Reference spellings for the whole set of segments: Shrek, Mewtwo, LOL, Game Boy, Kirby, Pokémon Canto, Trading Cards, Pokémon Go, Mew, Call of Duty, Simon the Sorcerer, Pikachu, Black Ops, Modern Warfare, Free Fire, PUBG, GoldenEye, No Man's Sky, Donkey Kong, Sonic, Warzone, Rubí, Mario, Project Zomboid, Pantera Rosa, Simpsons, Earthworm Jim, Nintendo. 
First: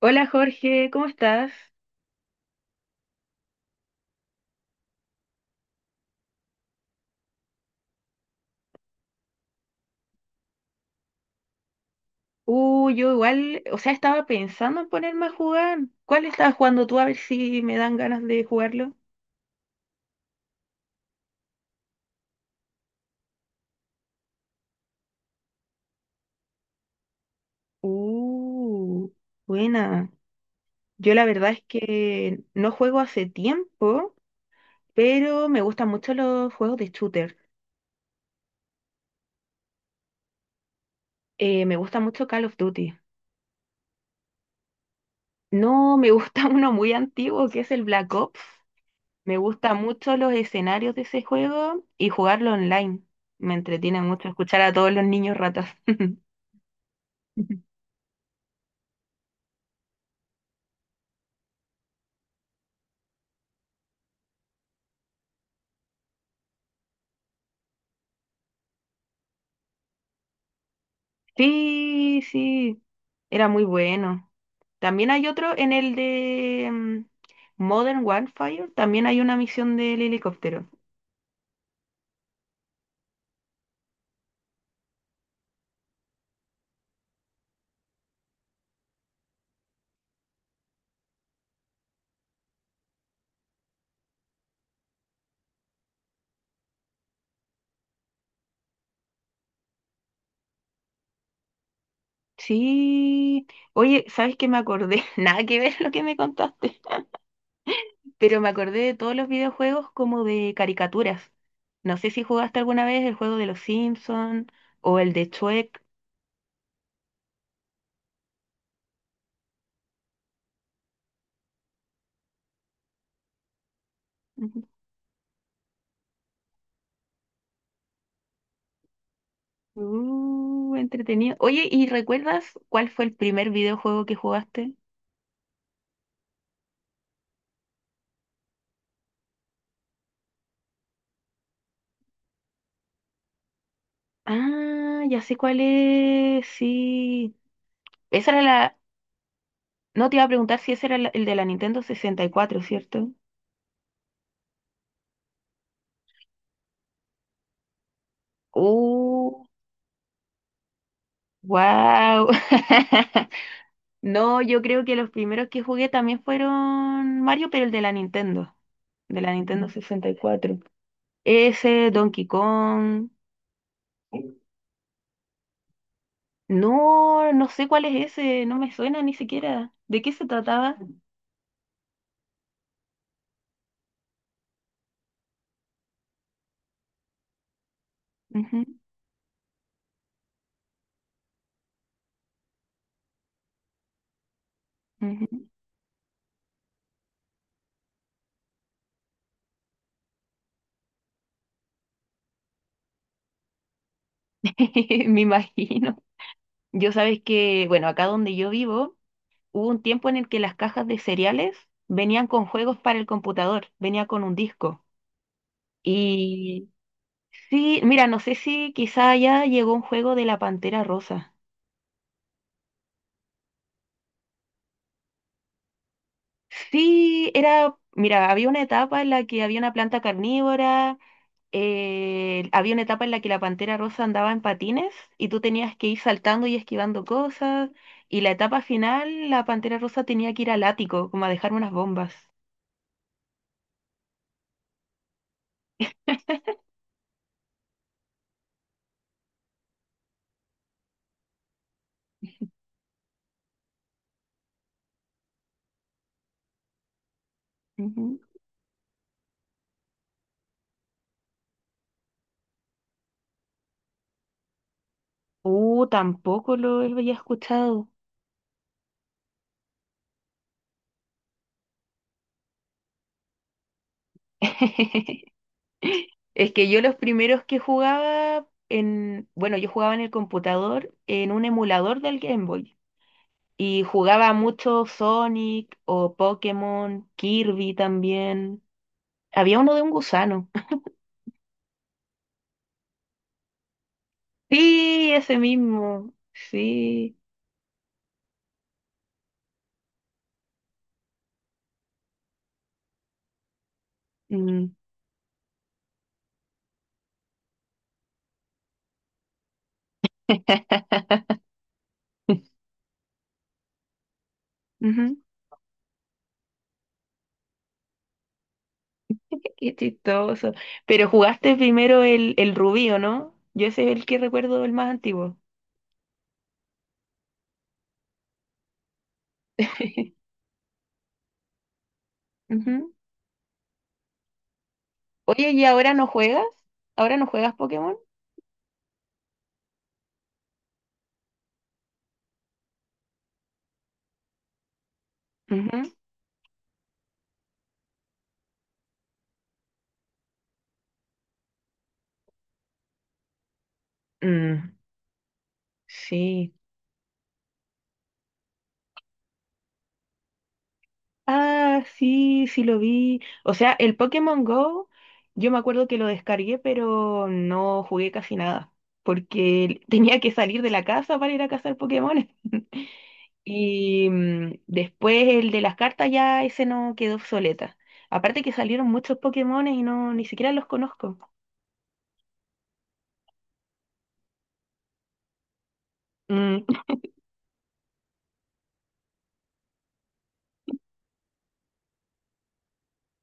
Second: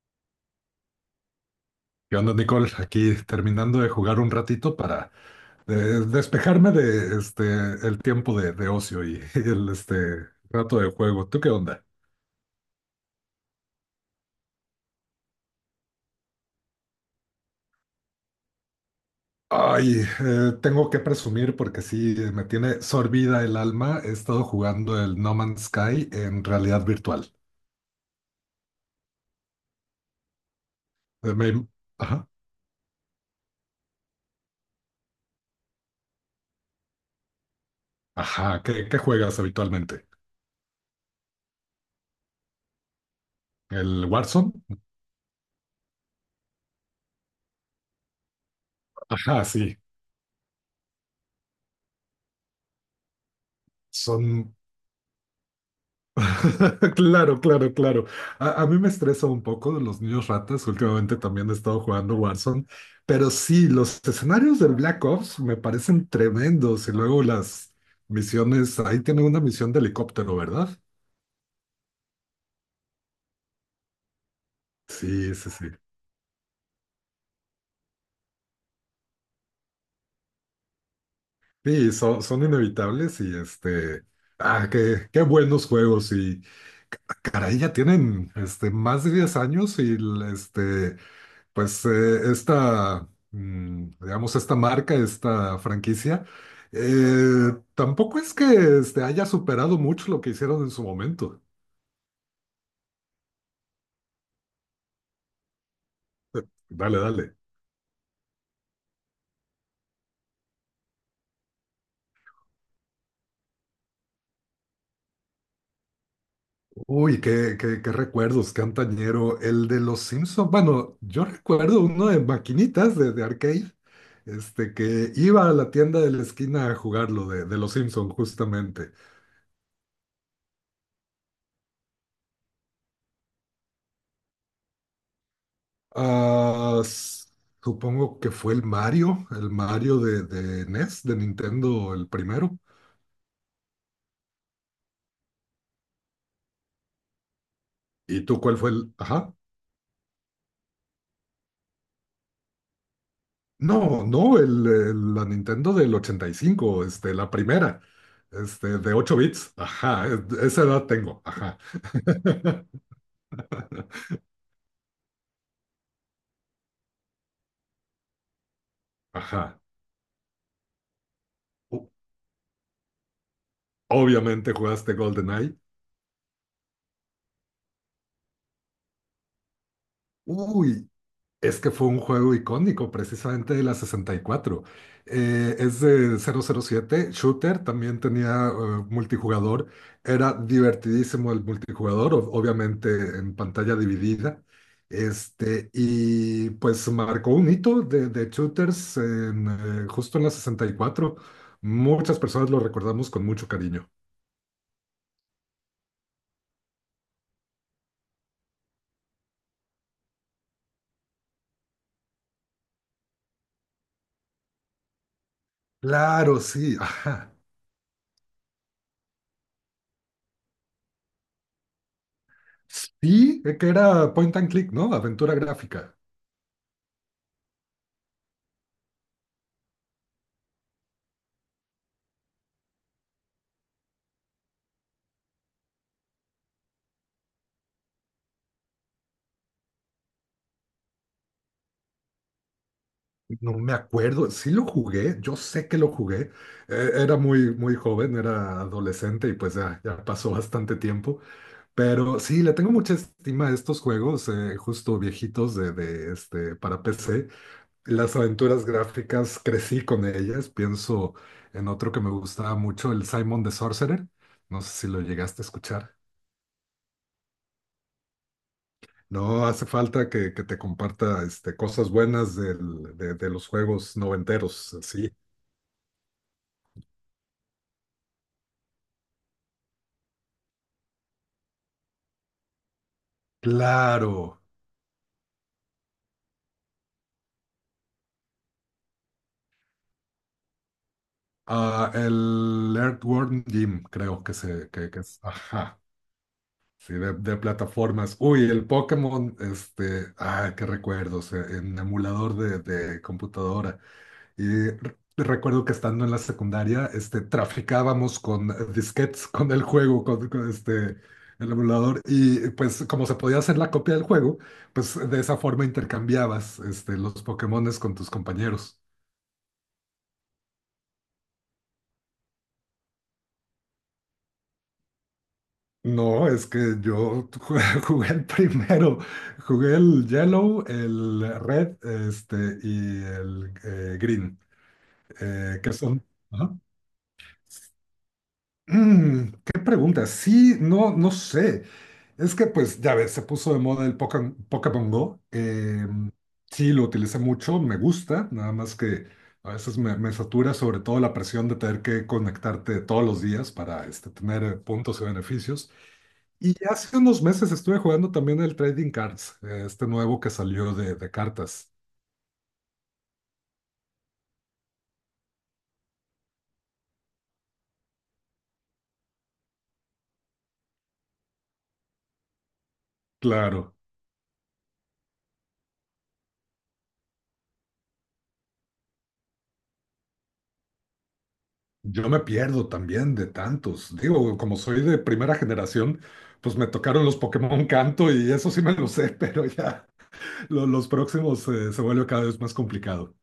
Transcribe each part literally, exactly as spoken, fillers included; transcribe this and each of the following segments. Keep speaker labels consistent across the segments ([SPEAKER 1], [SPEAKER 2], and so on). [SPEAKER 1] Hola Jorge, ¿cómo estás?
[SPEAKER 2] ¿Qué onda, Nicole? Aquí terminando de jugar un ratito para eh, despejarme de este el tiempo de, de ocio y, el este rato de juego. ¿Tú qué onda?
[SPEAKER 1] Uh, yo igual, o sea, estaba pensando en ponerme a jugar. ¿Cuál estabas jugando tú? A ver si me dan ganas de jugarlo.
[SPEAKER 2] Ay, eh, tengo que presumir porque sí eh, me tiene sorbida el alma. He estado jugando el No Man's Sky en realidad virtual.
[SPEAKER 1] Uh, Buena. Yo la
[SPEAKER 2] Eh,
[SPEAKER 1] verdad es
[SPEAKER 2] me- ajá,
[SPEAKER 1] que no juego hace tiempo, pero me gustan mucho los juegos de shooter.
[SPEAKER 2] ajá. ¿Qué, qué juegas habitualmente?
[SPEAKER 1] Eh, me gusta mucho Call of Duty.
[SPEAKER 2] ¿El Warzone?
[SPEAKER 1] No, me gusta uno muy antiguo que es el Black Ops. Me
[SPEAKER 2] Ajá, sí.
[SPEAKER 1] gustan mucho los escenarios de ese juego y jugarlo online. Me entretiene mucho
[SPEAKER 2] Son
[SPEAKER 1] escuchar a todos los niños ratas.
[SPEAKER 2] Claro, claro, claro. A, a mí me estresa un poco de los niños ratas. Últimamente también he estado jugando Warzone, pero sí, los escenarios del Black Ops me parecen tremendos. Y luego las misiones, ahí tiene una misión de helicóptero, ¿verdad?
[SPEAKER 1] Sí, sí, era muy bueno. También hay
[SPEAKER 2] Sí, sí,
[SPEAKER 1] otro
[SPEAKER 2] sí.
[SPEAKER 1] en el de mm, Modern Warfare, también hay una misión del helicóptero.
[SPEAKER 2] Sí, son, son inevitables y este, ah, qué, qué buenos juegos y ca- caray, ya tienen este, más de diez años y el, este, pues eh, esta, mm, digamos, esta marca, esta franquicia, eh, tampoco es que este, haya superado mucho lo que hicieron en su momento.
[SPEAKER 1] Sí, oye, ¿sabes qué me acordé? Nada que ver lo que me
[SPEAKER 2] Eh,
[SPEAKER 1] contaste,
[SPEAKER 2] Dale, dale.
[SPEAKER 1] pero me acordé de todos los videojuegos como de caricaturas. No sé si jugaste alguna vez el juego de los Simpsons o el de Shrek.
[SPEAKER 2] Uy, qué, qué, qué recuerdos, qué antañero. El de los Simpsons. Bueno, yo recuerdo uno de maquinitas de, de arcade,
[SPEAKER 1] Ujú.
[SPEAKER 2] este, que iba a la tienda de la esquina a jugarlo de, de los Simpsons, justamente.
[SPEAKER 1] Uh, entretenido. Oye, ¿y recuerdas cuál fue el primer videojuego que jugaste?
[SPEAKER 2] Ah, s- Supongo que fue el Mario, el Mario de, de N E S, de Nintendo, el primero.
[SPEAKER 1] Ah, ya sé cuál es, sí.
[SPEAKER 2] ¿Y
[SPEAKER 1] Esa
[SPEAKER 2] tú
[SPEAKER 1] era
[SPEAKER 2] cuál fue
[SPEAKER 1] la...
[SPEAKER 2] el...? Ajá.
[SPEAKER 1] No te iba a preguntar si ese era la- el de la Nintendo sesenta y cuatro, ¿cierto?
[SPEAKER 2] No, no, el, el- la Nintendo del ochenta y cinco, este, la primera, este, de ocho
[SPEAKER 1] Uh,
[SPEAKER 2] bits. Ajá, es- esa edad tengo. Ajá,
[SPEAKER 1] wow. No, yo creo que los primeros que jugué también fueron Mario, pero el de la Nintendo, de la
[SPEAKER 2] ajá.
[SPEAKER 1] Nintendo sesenta y cuatro.
[SPEAKER 2] O-
[SPEAKER 1] Ese, Donkey Kong.
[SPEAKER 2] Obviamente jugaste GoldenEye.
[SPEAKER 1] No, no sé cuál es ese, no me suena ni siquiera. ¿De qué se trataba?
[SPEAKER 2] Uy, es que fue un juego icónico, precisamente de la sesenta y cuatro. Eh, es de cero cero siete shooter, también tenía eh,
[SPEAKER 1] Ujú,
[SPEAKER 2] multijugador. Era divertidísimo el multijugador, ob- obviamente en pantalla dividida.
[SPEAKER 1] ujú.
[SPEAKER 2] Este, y pues marcó un hito de, de shooters en, eh, justo en la sesenta y cuatro. Muchas personas lo recordamos con mucho cariño.
[SPEAKER 1] Me imagino. Yo sabes que, bueno, acá donde yo vivo, hubo un tiempo en el que las cajas de cereales venían con juegos para el computador, venía con un disco.
[SPEAKER 2] Claro,
[SPEAKER 1] Y
[SPEAKER 2] sí, ajá.
[SPEAKER 1] sí, mira, no sé si quizá ya llegó un juego de la Pantera Rosa.
[SPEAKER 2] Sí, eh, que era point and click, ¿no? Aventura gráfica.
[SPEAKER 1] Sí, era, mira, había una etapa en la que había una planta carnívora, eh, había una etapa en la que la Pantera Rosa andaba en patines y tú tenías que ir saltando y esquivando cosas. Y la etapa final, la Pantera Rosa tenía que ir al ático, como a dejar unas bombas.
[SPEAKER 2] No me acuerdo, sí lo jugué, yo sé que lo jugué, eh, era muy, muy joven, era adolescente y pues ya, ya pasó bastante tiempo, pero sí, le tengo mucha estima a estos juegos, eh, justo viejitos de, de, este, para P C. Las
[SPEAKER 1] Ujú.
[SPEAKER 2] aventuras gráficas crecí con ellas, pienso en otro que me gustaba mucho, el Simon the Sorcerer, no sé si lo llegaste a
[SPEAKER 1] Uh,
[SPEAKER 2] escuchar.
[SPEAKER 1] tampoco lo había escuchado.
[SPEAKER 2] No, hace falta que, que te comparta este, cosas buenas del- de, de los juegos noventeros, sí.
[SPEAKER 1] Es que yo los primeros que jugaba en, bueno, yo jugaba en el computador en un emulador del Game Boy y jugaba
[SPEAKER 2] Claro,
[SPEAKER 1] mucho Sonic o Pokémon, Kirby también. Había uno de un gusano.
[SPEAKER 2] ah, el Earthworm Jim, creo que se, que, que
[SPEAKER 1] Sí,
[SPEAKER 2] es,
[SPEAKER 1] ese
[SPEAKER 2] ajá,
[SPEAKER 1] mismo.
[SPEAKER 2] sí, de,
[SPEAKER 1] Sí.
[SPEAKER 2] de plataformas. Uy, el Pokémon, este, ah, qué recuerdos, eh, en emulador de, de computadora. Y
[SPEAKER 1] Mm.
[SPEAKER 2] re- recuerdo que estando en la secundaria, este, traficábamos con disquetes, con el juego, con, con este, el emulador, y pues como se podía hacer la copia del juego, pues de
[SPEAKER 1] Ujú.
[SPEAKER 2] esa forma intercambiabas, este, los Pokémones con tus compañeros.
[SPEAKER 1] Qué chistoso. Pero jugaste primero el, el Rubí, ¿o no? Yo ese es el que recuerdo el más antiguo.
[SPEAKER 2] No, es que yo jugué, jugué el primero, jugué el yellow, el red, este,
[SPEAKER 1] Ujú.
[SPEAKER 2] y el eh, green,
[SPEAKER 1] Oye,
[SPEAKER 2] eh,
[SPEAKER 1] ¿y
[SPEAKER 2] que
[SPEAKER 1] ahora
[SPEAKER 2] son...
[SPEAKER 1] no juegas?
[SPEAKER 2] Ajá.
[SPEAKER 1] ¿Ahora no juegas Pokémon?
[SPEAKER 2] Mm, ¿qué pregunta? Sí, no, no sé. Es que pues ya ves, se puso de moda el poca Pokémon Go.
[SPEAKER 1] Ujú.
[SPEAKER 2] eh, sí, lo utilicé mucho, me gusta, nada más que a veces me, me satura sobre todo la presión de tener que conectarte todos los días para este, tener eh,
[SPEAKER 1] Mm,
[SPEAKER 2] puntos y beneficios.
[SPEAKER 1] sí.
[SPEAKER 2] Y hace unos meses estuve jugando también el Trading Cards, eh, este nuevo que salió de, de cartas.
[SPEAKER 1] Ah, sí, sí lo vi. O sea, el Pokémon Go, yo me acuerdo que lo descargué, pero no jugué casi nada, porque tenía que salir de la casa para ir a cazar Pokémon.
[SPEAKER 2] Claro,
[SPEAKER 1] Y mm, después el de las cartas ya ese no quedó obsoleta. Aparte que salieron muchos Pokémones y no ni siquiera los conozco.
[SPEAKER 2] yo me pierdo también de tantos. Digo, como soy de primera generación, pues
[SPEAKER 1] Mm.
[SPEAKER 2] me tocaron los Pokémon Canto y eso sí me lo sé, pero ya lo- los próximos eh, se vuelve cada vez más complicado.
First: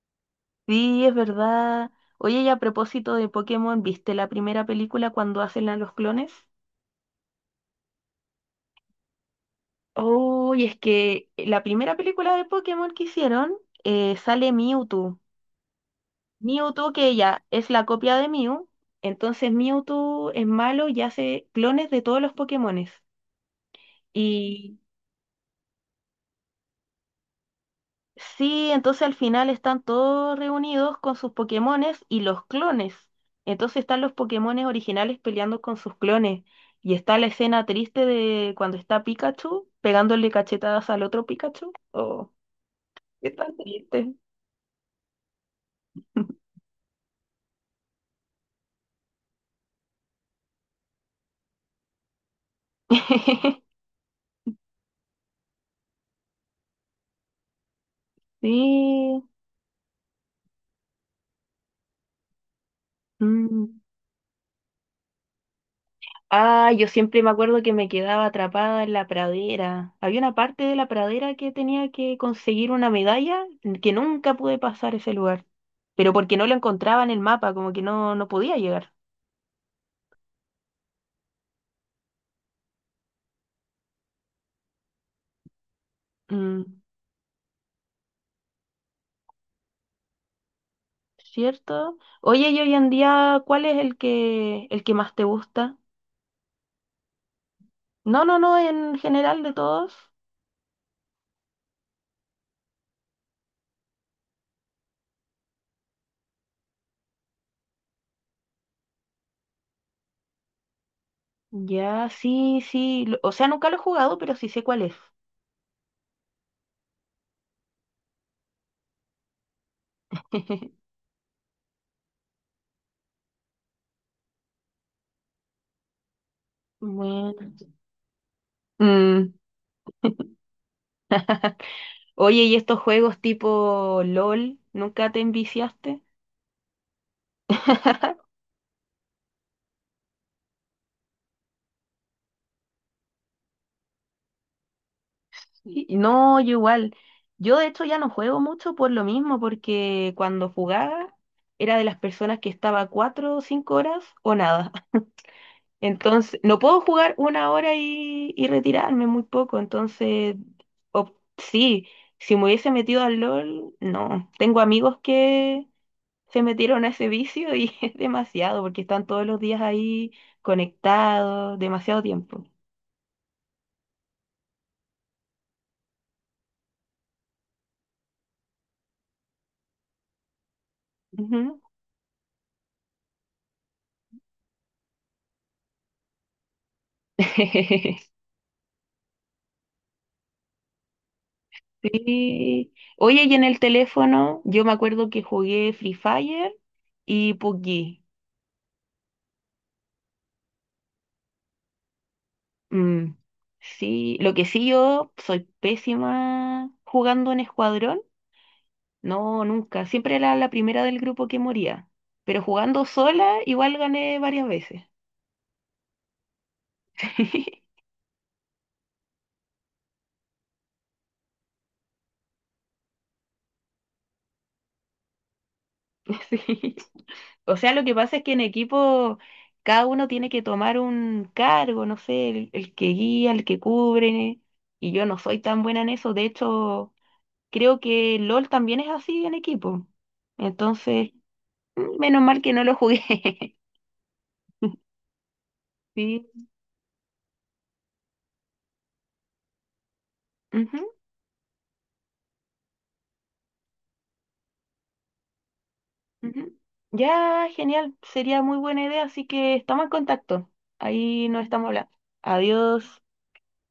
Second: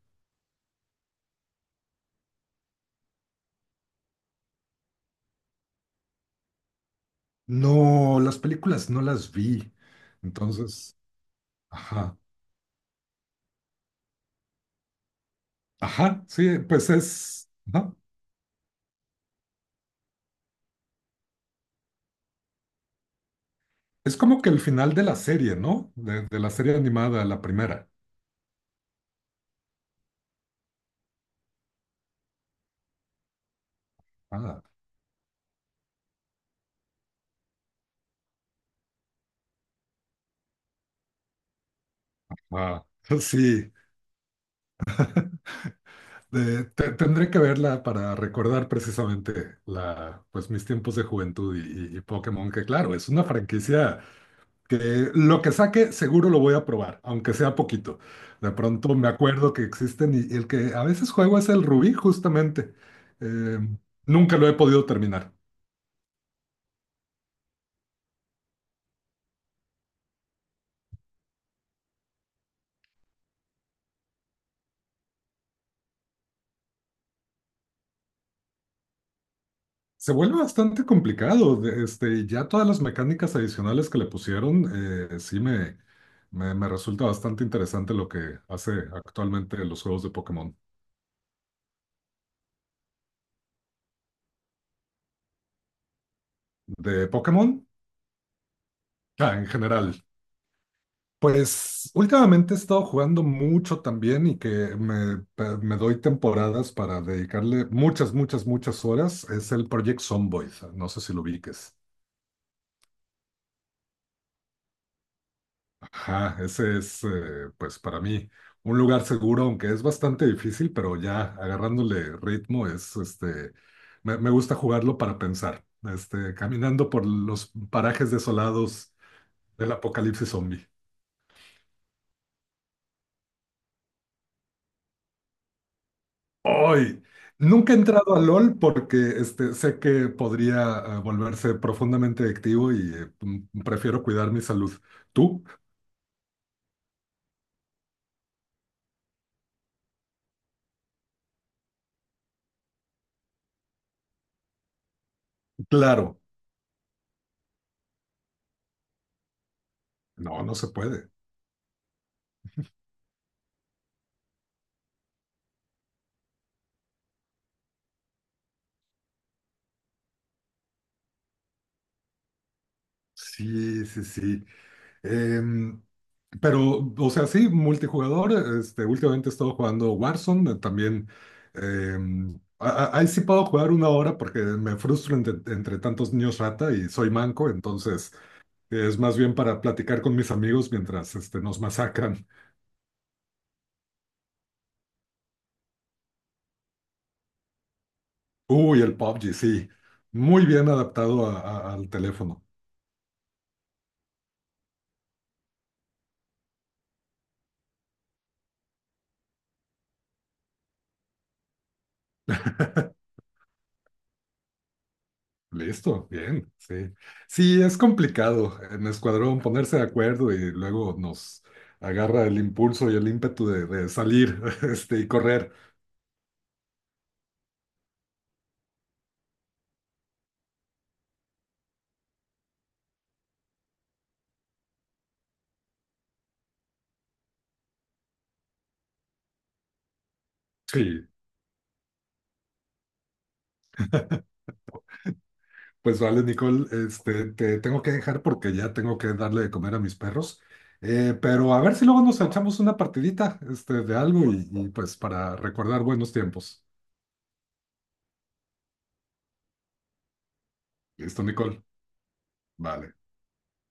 [SPEAKER 1] Sí, es verdad. Oye, y a propósito de Pokémon, ¿viste la primera película cuando hacen a los clones?
[SPEAKER 2] No, las películas no las vi.
[SPEAKER 1] Oh, y es
[SPEAKER 2] Entonces,
[SPEAKER 1] que la primera
[SPEAKER 2] ajá,
[SPEAKER 1] película de Pokémon que hicieron eh, sale Mewtwo.
[SPEAKER 2] ajá, sí, pues
[SPEAKER 1] Mewtwo que ella
[SPEAKER 2] es,
[SPEAKER 1] es la
[SPEAKER 2] ajá.
[SPEAKER 1] copia de Mew, entonces Mewtwo es malo y hace clones de todos los Pokémones.
[SPEAKER 2] Es como que el
[SPEAKER 1] Y
[SPEAKER 2] final de la serie, ¿no? De, de la serie animada, la primera.
[SPEAKER 1] sí, entonces al final están todos reunidos con sus Pokémones y los clones. Entonces están los
[SPEAKER 2] Ah.
[SPEAKER 1] Pokémones originales peleando con sus clones. Y está la escena triste de cuando está Pikachu pegándole cachetadas al otro Pikachu. Oh,
[SPEAKER 2] Ah,
[SPEAKER 1] qué tan
[SPEAKER 2] sí,
[SPEAKER 1] triste.
[SPEAKER 2] de- te- tendré que verla para recordar precisamente la, pues, mis tiempos de juventud y, y- y Pokémon, que claro, es una franquicia que lo que saque seguro lo voy a probar, aunque sea poquito. De pronto me
[SPEAKER 1] Sí.
[SPEAKER 2] acuerdo que existen y, y el que a veces juego es el Rubí, justamente. Eh,
[SPEAKER 1] Mm.
[SPEAKER 2] nunca lo he podido terminar.
[SPEAKER 1] Ah, yo siempre me acuerdo que me quedaba atrapada en la pradera. Había una parte de la pradera que tenía que conseguir una medalla que nunca pude pasar ese lugar, pero porque no lo encontraba en el mapa, como que no, no podía llegar.
[SPEAKER 2] Se vuelve bastante complicado. De- Este, ya todas las mecánicas adicionales que le pusieron, eh, sí me, me, me
[SPEAKER 1] Mm,
[SPEAKER 2] resulta bastante interesante lo que hace actualmente los juegos de Pokémon.
[SPEAKER 1] ¿Cierto? Oye, y hoy en día, ¿cuál es el que, el que más te gusta?
[SPEAKER 2] ¿De Pokémon?
[SPEAKER 1] No, no, no, en
[SPEAKER 2] Ah,
[SPEAKER 1] general
[SPEAKER 2] en
[SPEAKER 1] de
[SPEAKER 2] general.
[SPEAKER 1] todos.
[SPEAKER 2] Pues últimamente he estado jugando mucho también y que me, pe- me doy temporadas para dedicarle muchas, muchas, muchas horas. Es el Project Zomboid. No sé si lo ubiques.
[SPEAKER 1] Ya, sí, sí. lo- O sea, nunca lo he jugado, pero sí sé cuál es.
[SPEAKER 2] Ajá, ese es, eh, pues para mí, un lugar seguro, aunque es bastante difícil, pero ya agarrándole ritmo es, este, me, me gusta jugarlo para pensar, este, caminando por
[SPEAKER 1] Bueno.
[SPEAKER 2] los parajes desolados
[SPEAKER 1] Mm,
[SPEAKER 2] del apocalipsis zombie.
[SPEAKER 1] Oye, ¿y estos juegos tipo LOL, nunca te enviciaste?
[SPEAKER 2] Hoy Nunca he entrado a LOL porque, este, sé que podría, eh, volverse profundamente adictivo y, eh, m- prefiero cuidar mi salud. ¿Tú?
[SPEAKER 1] Sí. No, yo igual. Yo de hecho ya no juego mucho por lo mismo, porque cuando jugaba era de las personas que estaba cuatro o cinco horas o nada.
[SPEAKER 2] Claro.
[SPEAKER 1] Entonces, no puedo jugar una hora y, y retirarme muy poco. Entonces,
[SPEAKER 2] No, no se puede.
[SPEAKER 1] op- sí, si me hubiese metido al LOL, no. Tengo amigos que, se metieron a ese vicio y es demasiado, porque están todos los días ahí conectados, demasiado tiempo.
[SPEAKER 2] Sí, sí, sí. Em, pero, o sea, sí, multijugador. Este, últimamente he estado jugando Warzone. eh, También
[SPEAKER 1] Ujú.
[SPEAKER 2] em, a- a- ahí sí puedo jugar una hora porque me frustro entre, entre tantos niños rata y soy manco. Entonces, eh, es más bien para platicar con mis amigos mientras este, nos masacran.
[SPEAKER 1] Sí. Oye, y en el teléfono, yo me acuerdo que jugué Free Fire y pubg.
[SPEAKER 2] Uy, el P U B G, sí. Muy bien adaptado a- a- al teléfono.
[SPEAKER 1] Mm, Sí, lo que sí yo soy pésima jugando en escuadrón. No, nunca. Siempre era la primera del grupo que moría. Pero jugando sola, igual gané varias veces.
[SPEAKER 2] Listo, bien, sí. Sí, es complicado en escuadrón ponerse de acuerdo y luego nos agarra el impulso y el ímpetu de, de salir, este, y correr.
[SPEAKER 1] Sí. O sea, lo que pasa es que en equipo cada uno tiene que tomar un cargo, no sé, el, el que guía, el que cubre, y yo no soy tan buena en eso. De hecho, creo que LOL también es así en equipo.
[SPEAKER 2] Sí,
[SPEAKER 1] Entonces, mm, menos mal que no lo jugué.
[SPEAKER 2] pues vale,
[SPEAKER 1] Sí.
[SPEAKER 2] Nicole, este, te tengo que dejar porque ya tengo que darle de comer a mis perros.
[SPEAKER 1] Ujú,
[SPEAKER 2] Eh, pero a ver si luego nos echamos una partidita, este, de algo y, y pues para recordar buenos
[SPEAKER 1] ujú.
[SPEAKER 2] tiempos.
[SPEAKER 1] Ya, genial. Sería muy buena idea, así que estamos en contacto.
[SPEAKER 2] Listo,
[SPEAKER 1] Ahí nos
[SPEAKER 2] Nicole.
[SPEAKER 1] estamos hablando.
[SPEAKER 2] Vale.
[SPEAKER 1] Adiós.